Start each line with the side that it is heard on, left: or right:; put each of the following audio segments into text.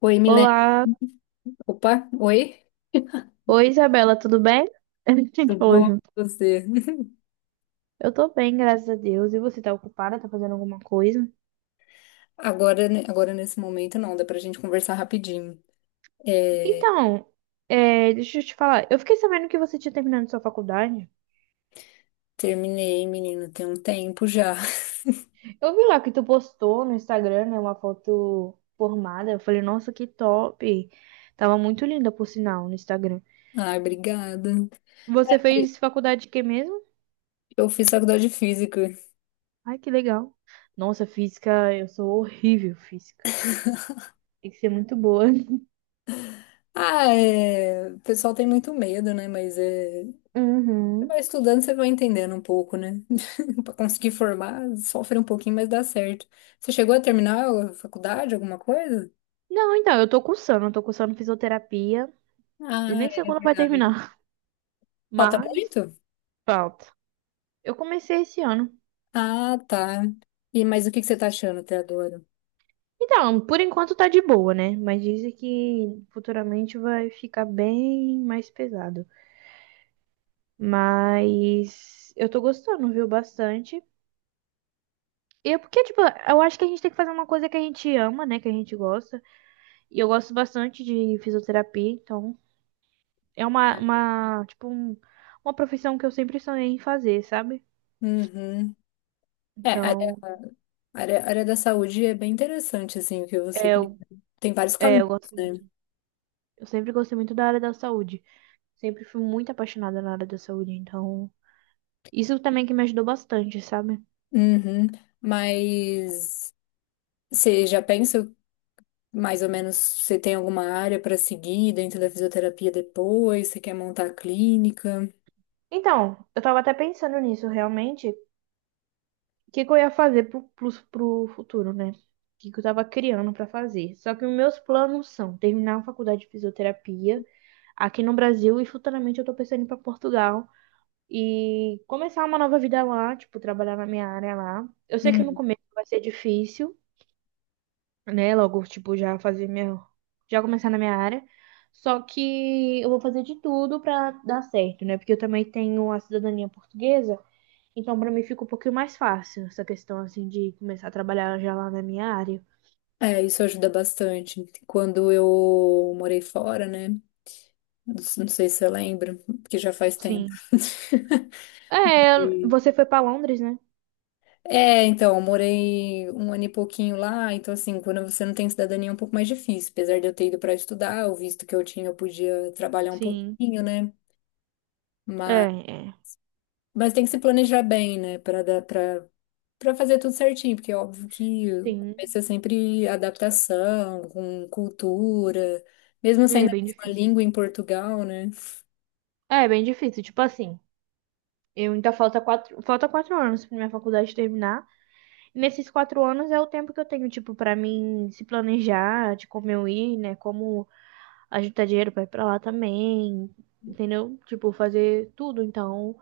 left: Oi, Milene.
right: Olá,
left: Opa, oi.
right: oi Isabela, tudo bem? A gente
left: Tudo
right: falou
left: bom com
right: junto.
left: você?
right: Eu tô bem, graças a Deus. E você tá ocupada? Tá fazendo alguma coisa?
left: Agora, agora nesse momento não, dá pra gente conversar rapidinho. É,
right: Então, deixa eu te falar. Eu fiquei sabendo que você tinha terminado sua faculdade.
left: terminei, menino, tem um tempo já.
right: Eu vi lá que tu postou no Instagram, né, uma foto formada. Eu falei, nossa, que top. Tava muito linda, por sinal, no Instagram.
left: Ai, obrigada.
right: Você fez faculdade de quê mesmo?
left: Eu fiz faculdade de física.
right: Ai, que legal. Nossa, física, eu sou horrível, em física. Tem que ser muito boa.
left: Ah, é, o pessoal tem muito medo, né? Mas é, você
right: Uhum.
left: vai estudando, você vai entendendo um pouco, né? Pra conseguir formar, sofre um pouquinho, mas dá certo. Você chegou a terminar a faculdade, alguma coisa?
right: Não, então, eu tô cursando fisioterapia e
left: Ah,
right: nem sei
left: é
right: quando vai
left: verdade.
right: terminar,
left: Falta
right: mas
left: muito?
right: falta. Eu comecei esse ano.
left: Ah, tá. E, mas o que que você tá achando até agora?
right: Então, por enquanto tá de boa, né? Mas dizem que futuramente vai ficar bem mais pesado. Mas eu tô gostando, viu? Bastante. E é porque, tipo, eu acho que a gente tem que fazer uma coisa que a gente ama, né? Que a gente gosta. E eu gosto bastante de fisioterapia, então é uma profissão que eu sempre sonhei em fazer, sabe?
left: Uhum. É, a área,
right: Então,
left: a área da saúde é bem interessante, assim, o que você
right: é,
left: tem,
right: eu
left: tem vários
right: é,
left: caminhos,
right: eu gosto
left: né?
right: muito. Eu sempre gostei muito da área da saúde. Sempre fui muito apaixonada na área da saúde, então. Isso também que me ajudou bastante, sabe?
left: Uhum. Mas você já pensa mais ou menos, você tem alguma área para seguir dentro da fisioterapia depois? Você quer montar a clínica?
right: Então, eu tava até pensando nisso, realmente. O que que eu ia fazer pro futuro, né? O que que eu tava criando pra fazer. Só que os meus planos são terminar a faculdade de fisioterapia aqui no Brasil e futuramente eu tô pensando em ir pra Portugal e começar uma nova vida lá, tipo, trabalhar na minha área lá. Eu sei que no
left: Uhum.
right: começo vai ser difícil. Né? Logo, tipo, já fazer minha. Já começar na minha área. Só que eu vou fazer de tudo pra dar certo, né? Porque eu também tenho a cidadania portuguesa, então pra mim fica um pouquinho mais fácil essa questão, assim, de começar a trabalhar já lá na minha área.
left: É, isso ajuda bastante. Quando eu morei fora, né? Não sei se você lembra, porque já faz tempo.
right: Sim, é, você foi pra Londres, né?
left: É, então, eu morei um ano e pouquinho lá, então assim, quando você não tem cidadania é um pouco mais difícil. Apesar de eu ter ido para estudar, o visto que eu tinha, eu podia trabalhar um
right: Sim.
left: pouquinho, né?
right: É,
left: Mas,
right: é.
left: mas tem que se planejar bem, né? Para dar, para fazer tudo certinho, porque é óbvio que o começo
right: Sim,
left: é sempre adaptação, com cultura, mesmo
right: é
left: saindo a
right: bem
left: mesma
right: difícil.
left: língua em Portugal, né?
right: É, bem difícil. Tipo assim, eu ainda falta 4 anos pra minha faculdade terminar. Nesses 4 anos é o tempo que eu tenho, tipo, pra mim se planejar de como eu ir, né? Como ajuntar dinheiro pra ir pra lá também, entendeu? Tipo, fazer tudo. Então,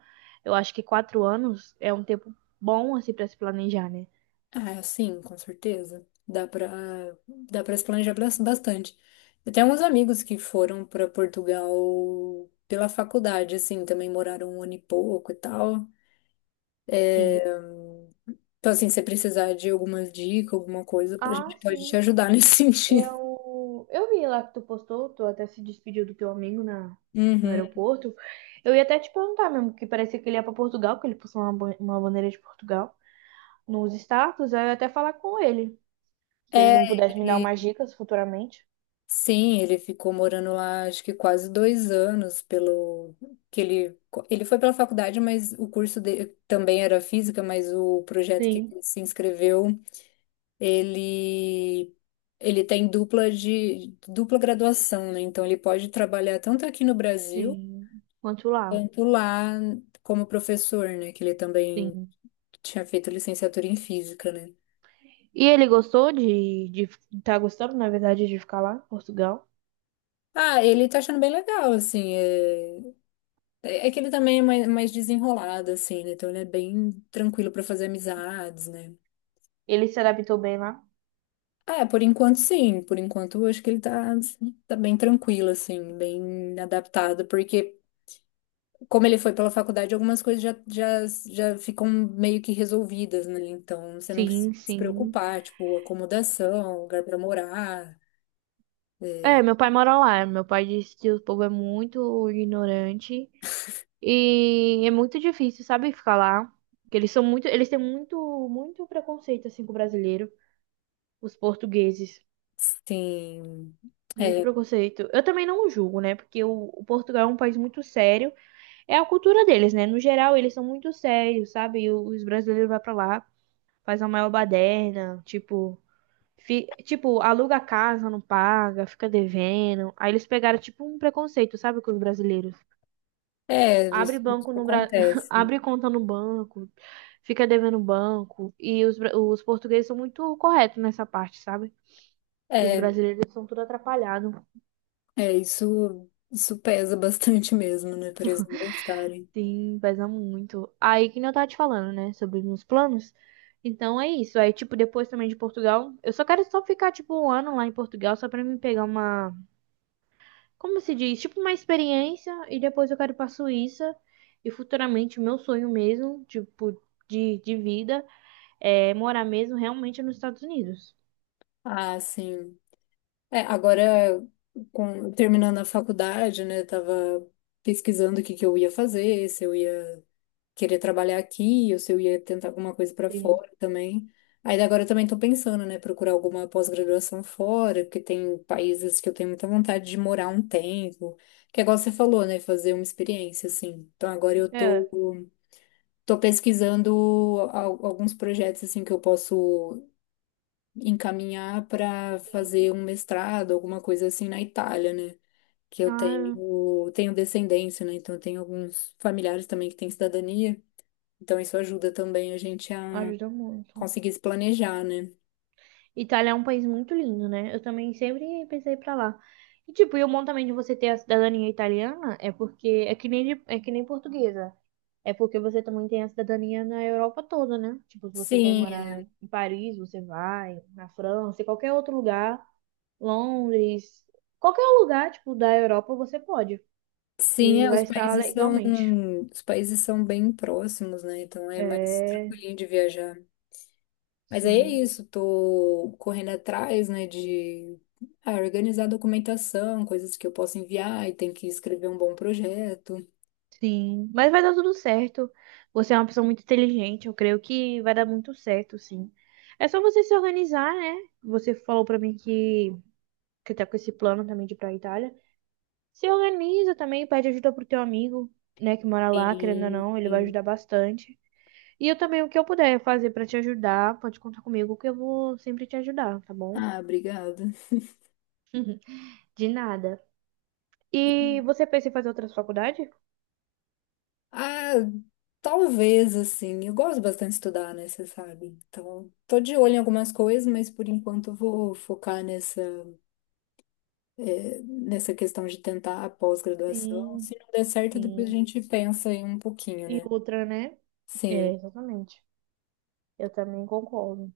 right: eu acho que 4 anos é um tempo bom, assim, pra se planejar, né?
left: Ah, sim, com certeza. Dá pra se planejar bastante. Eu tenho alguns amigos que foram pra Portugal pela faculdade, assim, também moraram um ano e pouco e tal.
right: Sim.
left: É, então, assim, se você precisar de alguma dica, alguma coisa, a
right: Ah,
left: gente pode te
right: sim.
left: ajudar nesse sentido.
right: Eu vi lá que tu postou, tu até se despediu do teu amigo na, no
left: Uhum.
right: aeroporto. Eu ia até te perguntar mesmo, que parecia que ele ia pra Portugal, que ele postou uma bandeira de Portugal nos status, aí eu ia até falar com ele. Se ele
left: É,
right: não pudesse me dar umas dicas futuramente.
left: sim, ele ficou morando lá, acho que quase dois anos, pelo que ele foi pela faculdade, mas o curso dele também era física, mas o projeto que
right: Sim,
left: ele se inscreveu, ele ele tem dupla de dupla graduação, né? Então ele pode trabalhar tanto aqui no Brasil
right: sim. Quanto lá.
left: quanto lá como professor, né? Que ele também
right: Sim.
left: tinha feito licenciatura em física, né?
right: E ele gostou de, de. Tá gostando, na verdade, de ficar lá, em Portugal?
left: Ah, ele tá achando bem legal, assim, é... É que ele também é mais, mais desenrolado, assim, né? Então ele é bem tranquilo pra fazer amizades, né?
right: Ele se adaptou bem lá.
left: Ah, é, por enquanto sim, por enquanto eu acho que ele tá, assim, tá bem tranquilo, assim, bem adaptado, porque como ele foi pela faculdade, algumas coisas já ficam meio que resolvidas, né? Então você não precisa
right: Sim,
left: se
right: sim.
left: preocupar, tipo, acomodação, lugar pra morar,
right: É,
left: é,
right: meu pai mora lá. Meu pai disse que o povo é muito ignorante e é muito difícil, sabe, ficar lá. Que eles são muito, muito preconceito assim com o brasileiro, os portugueses,
left: sim.
right: muito
left: É,
right: preconceito. Eu também não julgo, né? Porque o Portugal é um país muito sério. É a cultura deles, né? No geral, eles são muito sérios, sabe? E os brasileiros vão pra lá, faz a maior baderna, tipo, aluga a casa, não paga, fica devendo. Aí eles pegaram, tipo, um preconceito, sabe, com os brasileiros.
left: é,
right: Abre
left: isso
right: banco no Bra...
left: acontece.
right: abre conta no banco, fica devendo banco. E os portugueses são muito corretos nessa parte, sabe? Os
left: É
right: brasileiros são tudo atrapalhados.
left: É, isso pesa bastante mesmo, né, para eles não gostarem.
right: Sim, pesa muito. Aí que nem eu tava te falando, né, sobre os meus planos. Então é isso. Aí, tipo, depois também de Portugal, eu só quero só ficar, tipo, 1 ano lá em Portugal, só pra me pegar uma, como se diz, tipo, uma experiência. E depois eu quero ir pra Suíça. E futuramente, o meu sonho mesmo, tipo, de vida, é morar mesmo realmente nos Estados Unidos.
left: Ah, sim. É, agora, terminando a faculdade, né, tava pesquisando o que que eu ia fazer, se eu ia querer trabalhar aqui, ou se eu ia tentar alguma coisa para
right: Sim.
left: fora também. Aí agora eu também tô pensando, né, procurar alguma pós-graduação fora, porque tem países que eu tenho muita vontade de morar um tempo, que é igual você falou, né, fazer uma experiência, assim. Então agora eu
right: É.
left: tô, tô pesquisando alguns projetos assim que eu posso encaminhar para
right: Sim.
left: fazer um mestrado, alguma coisa assim na Itália, né? Que eu
right: Ah,
left: tenho, tenho descendência, né? Então eu tenho alguns familiares também que têm cidadania. Então isso ajuda também a gente a
right: ajuda muito.
left: conseguir se planejar, né?
right: Itália é um país muito lindo, né? Eu também sempre pensei pra lá. E tipo, e o bom também de você ter a cidadania italiana é porque é que nem de- é que nem portuguesa. É porque você também tem a cidadania na Europa toda, né? Tipo, se você quer
left: Sim,
right: morar
left: é.
right: em Paris, você vai, na França, em qualquer outro lugar, Londres, qualquer lugar, tipo, da Europa, você pode.
left: Sim,
right: E
left: é,
right: vai estar legalmente.
left: os países são bem próximos, né? Então é mais
right: É,
left: tranquilinho de viajar. Mas aí é
right: sim.
left: isso, tô correndo atrás, né, de ah, organizar documentação, coisas que eu posso enviar e tem que escrever um bom projeto.
right: Sim, mas vai dar tudo certo. Você é uma pessoa muito inteligente, eu creio que vai dar muito certo, sim. É só você se organizar, né? Você falou pra mim que tá com esse plano também de ir pra Itália. Se organiza também, pede ajuda pro teu amigo, né, que mora lá, querendo ou
left: Sim,
right: não, ele vai
left: sim.
right: ajudar bastante. E eu também, o que eu puder fazer pra te ajudar, pode contar comigo, que eu vou sempre te ajudar, tá bom?
left: Ah, obrigada.
right: De nada. E você pensa em fazer outras faculdades?
left: Ah, talvez, assim, eu gosto bastante de estudar, né, você sabe. Então, tô de olho em algumas coisas, mas por enquanto eu vou focar nessa, nessa questão de tentar a pós-graduação.
right: Sim,
left: Se não der certo, depois a
right: sim.
left: gente pensa aí um pouquinho,
right: E
left: né?
right: outra, né?
left: Sim.
right: É, exatamente. Eu também concordo.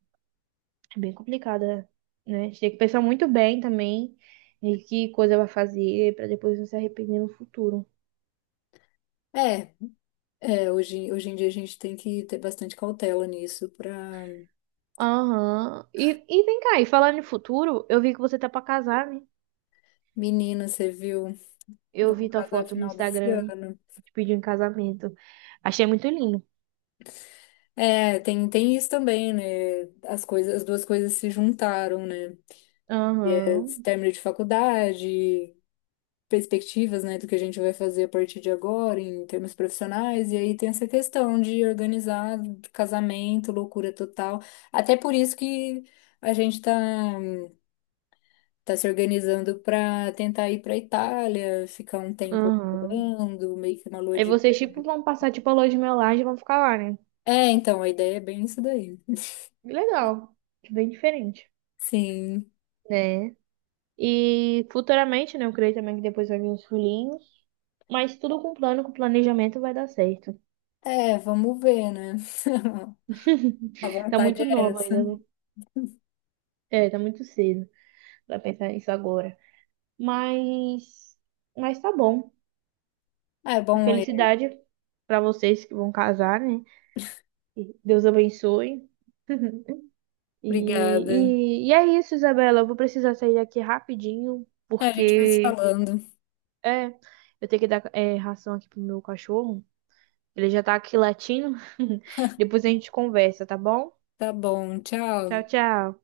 right: É bem complicada, né? A gente tem que pensar muito bem também em que coisa vai fazer pra depois não se arrepender no futuro.
left: É, é, hoje, hoje em dia a gente tem que ter bastante cautela nisso pra...
right: Aham. E vem cá, e falando em futuro, eu vi que você tá pra casar, né?
left: Menina, você viu?
right: Eu
left: Vai
right: vi tua
left: casar
right: foto no
left: final desse
right: Instagram,
left: ano.
right: te pediu em casamento. Achei muito lindo.
left: É, tem, tem isso também, né? As coisas, as duas coisas se juntaram, né?
right: Aham,
left: Esse término de faculdade, perspectivas, né, do que a gente vai fazer a partir de agora em termos profissionais, e aí tem essa questão de organizar casamento, loucura total. Até por isso que a gente tá se organizando para tentar ir para Itália, ficar um tempo
right: aham.
left: morando, meio que uma lua
right: Aí
left: de
right: vocês, tipo,
left: mel.
right: vão passar, tipo, a lua de mel lá e vão ficar lá, né?
left: É, então, a ideia é bem isso daí.
right: Legal. Bem diferente,
left: Sim.
right: né? E futuramente, né? Eu creio também que depois vai vir os filhinhos. Mas tudo com plano, com planejamento vai dar certo.
left: É, vamos ver, né? A
right: Tá
left: vontade
right: muito
left: é
right: nova
left: essa.
right: ainda, né? É, tá muito cedo pra pensar nisso agora. Mas, mas tá bom.
left: É bom, é.
right: Felicidade pra vocês que vão casar, né? E Deus abençoe.
left: Obrigada.
right: E é isso, Isabela. Eu vou precisar sair daqui rapidinho,
left: A gente vai se
right: porque
left: falando.
right: é, eu tenho que dar ração aqui pro meu cachorro. Ele já tá aqui latindo. Depois a gente conversa, tá bom?
left: Tá bom,
right: Tchau,
left: tchau.
right: tchau.